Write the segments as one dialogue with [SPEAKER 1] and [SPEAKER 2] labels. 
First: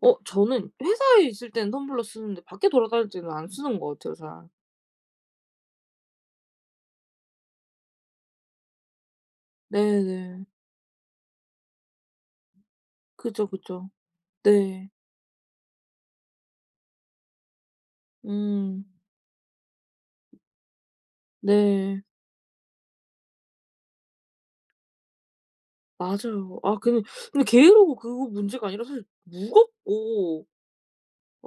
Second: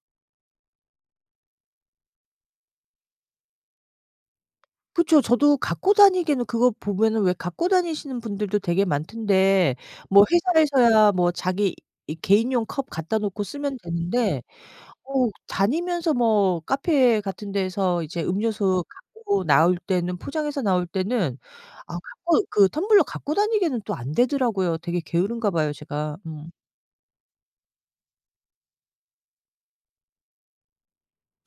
[SPEAKER 1] 어 저는 회사에 있을 때는 텀블러 쓰는데 밖에 돌아다닐 때는 안 쓰는 것 같아요 잘.
[SPEAKER 2] 그쵸. 저도 갖고 다니기에는 그거 보면은 왜 갖고 다니시는 분들도 되게 많던데 뭐
[SPEAKER 1] 네네.
[SPEAKER 2] 회사에서야 뭐 자기 이 개인용 컵 갖다 놓고
[SPEAKER 1] 그죠,
[SPEAKER 2] 쓰면
[SPEAKER 1] 그죠.
[SPEAKER 2] 되는데
[SPEAKER 1] 네.
[SPEAKER 2] 어 다니면서 뭐 카페 같은 데에서 이제 음료수
[SPEAKER 1] 음.
[SPEAKER 2] 갖고 나올 때는 포장해서 나올 때는 아
[SPEAKER 1] 네.
[SPEAKER 2] 갖고 그 텀블러 갖고 다니기에는 또 안 되더라고요. 되게 게으른가 봐요, 제가. 음.
[SPEAKER 1] 맞아요. 아 근데, 근데 게으르고 그거 문제가 아니라 사실 무겁고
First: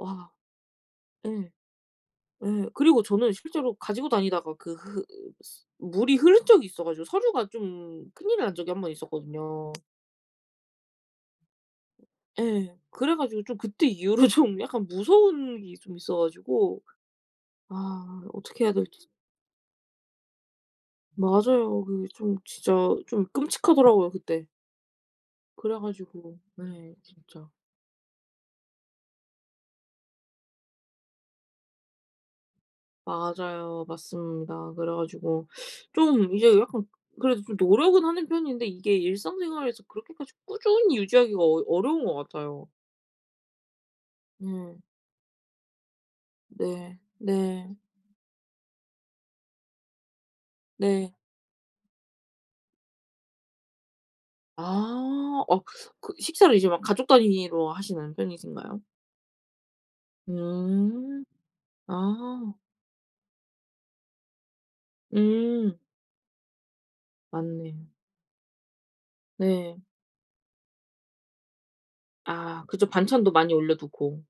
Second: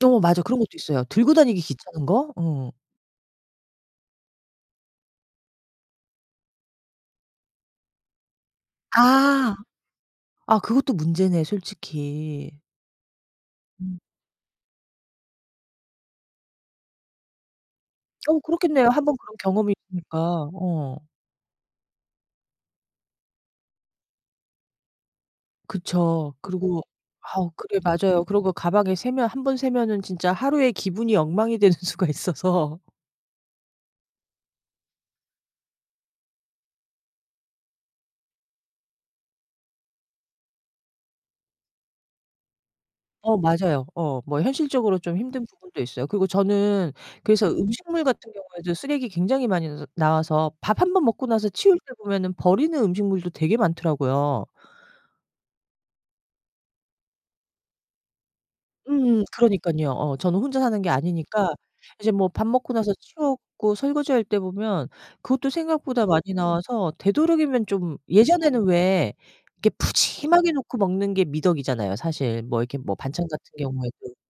[SPEAKER 2] 어 맞아요. 그런 것도 있어요. 들고
[SPEAKER 1] 예.
[SPEAKER 2] 다니기 귀찮은 거.
[SPEAKER 1] 예.
[SPEAKER 2] 어.
[SPEAKER 1] 그리고 저는 실제로 가지고 다니다가 그 흐 스 물이 흐른 적이 있어 가지고 서류가 좀 큰일이 난 적이 1 번
[SPEAKER 2] 아.
[SPEAKER 1] 있었거든요.
[SPEAKER 2] 아 그것도 문제네 솔직히.
[SPEAKER 1] 예. 그래 가지고 좀 그때
[SPEAKER 2] 음.
[SPEAKER 1] 이후로 좀 약간 무서운 게 좀 있어 가지고 아
[SPEAKER 2] 어
[SPEAKER 1] 어떻게 해야
[SPEAKER 2] 그렇겠네요.
[SPEAKER 1] 될지.
[SPEAKER 2] 한번 그런 경험이 있으니까. 어.
[SPEAKER 1] 맞아요. 그게 좀 진짜 좀 끔찍하더라고요 그때. 그래
[SPEAKER 2] 그쵸.
[SPEAKER 1] 가지고
[SPEAKER 2] 그리고
[SPEAKER 1] 네
[SPEAKER 2] 아
[SPEAKER 1] 진짜.
[SPEAKER 2] 그래요. 맞아요. 그러고 가방에 새면 1 번 새면은 진짜 하루의 기분이 엉망이 되는 수가 있어서.
[SPEAKER 1] 맞아요. 맞습니다. 그래 가지고 좀 이제 약간 그래도 좀 노력은 하는 편인데 이게 일상생활에서 그렇게까지 꾸준히 유지하기가 어 어려운 것 같아요.
[SPEAKER 2] 어 맞아요. 어 뭐
[SPEAKER 1] 네.
[SPEAKER 2] 현실적으로 좀 힘든 부분도 있어요. 그리고 저는
[SPEAKER 1] 네.
[SPEAKER 2] 그래서
[SPEAKER 1] 네.
[SPEAKER 2] 음식물 같은 경우에도 쓰레기 굉장히 많이 너 나와서 밥 1 번
[SPEAKER 1] 네.
[SPEAKER 2] 먹고 나서 치울 때 보면은 버리는 음식물도 되게 많더라고요.
[SPEAKER 1] 아. 어 그 식사를 이제 막 가족 단위로 하시는 편이신가요?
[SPEAKER 2] 음 그러니깐요. 어 저는 혼자 사는 게
[SPEAKER 1] 음.
[SPEAKER 2] 아니니까 이제 뭐 밥
[SPEAKER 1] 아.
[SPEAKER 2] 먹고 나서 치우고 설거지할 때 보면 그것도
[SPEAKER 1] 음.
[SPEAKER 2] 생각보다 많이 나와서 되도록이면
[SPEAKER 1] 맞네.
[SPEAKER 2] 좀 예전에는 왜 이렇게
[SPEAKER 1] 네.
[SPEAKER 2] 푸짐하게 놓고 먹는 게 미덕이잖아요 사실. 뭐
[SPEAKER 1] 아
[SPEAKER 2] 이렇게
[SPEAKER 1] 그죠.
[SPEAKER 2] 뭐 반찬
[SPEAKER 1] 반찬도
[SPEAKER 2] 같은
[SPEAKER 1] 많이 올려
[SPEAKER 2] 경우에도
[SPEAKER 1] 두고.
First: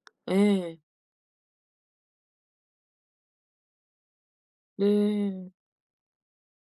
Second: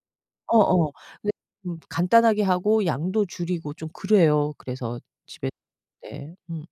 [SPEAKER 2] 어
[SPEAKER 1] 예.
[SPEAKER 2] 어 근데 좀 간단하게 하고 양도 줄이고 좀 그래요. 그래서 집에
[SPEAKER 1] 네.
[SPEAKER 2] 네 음.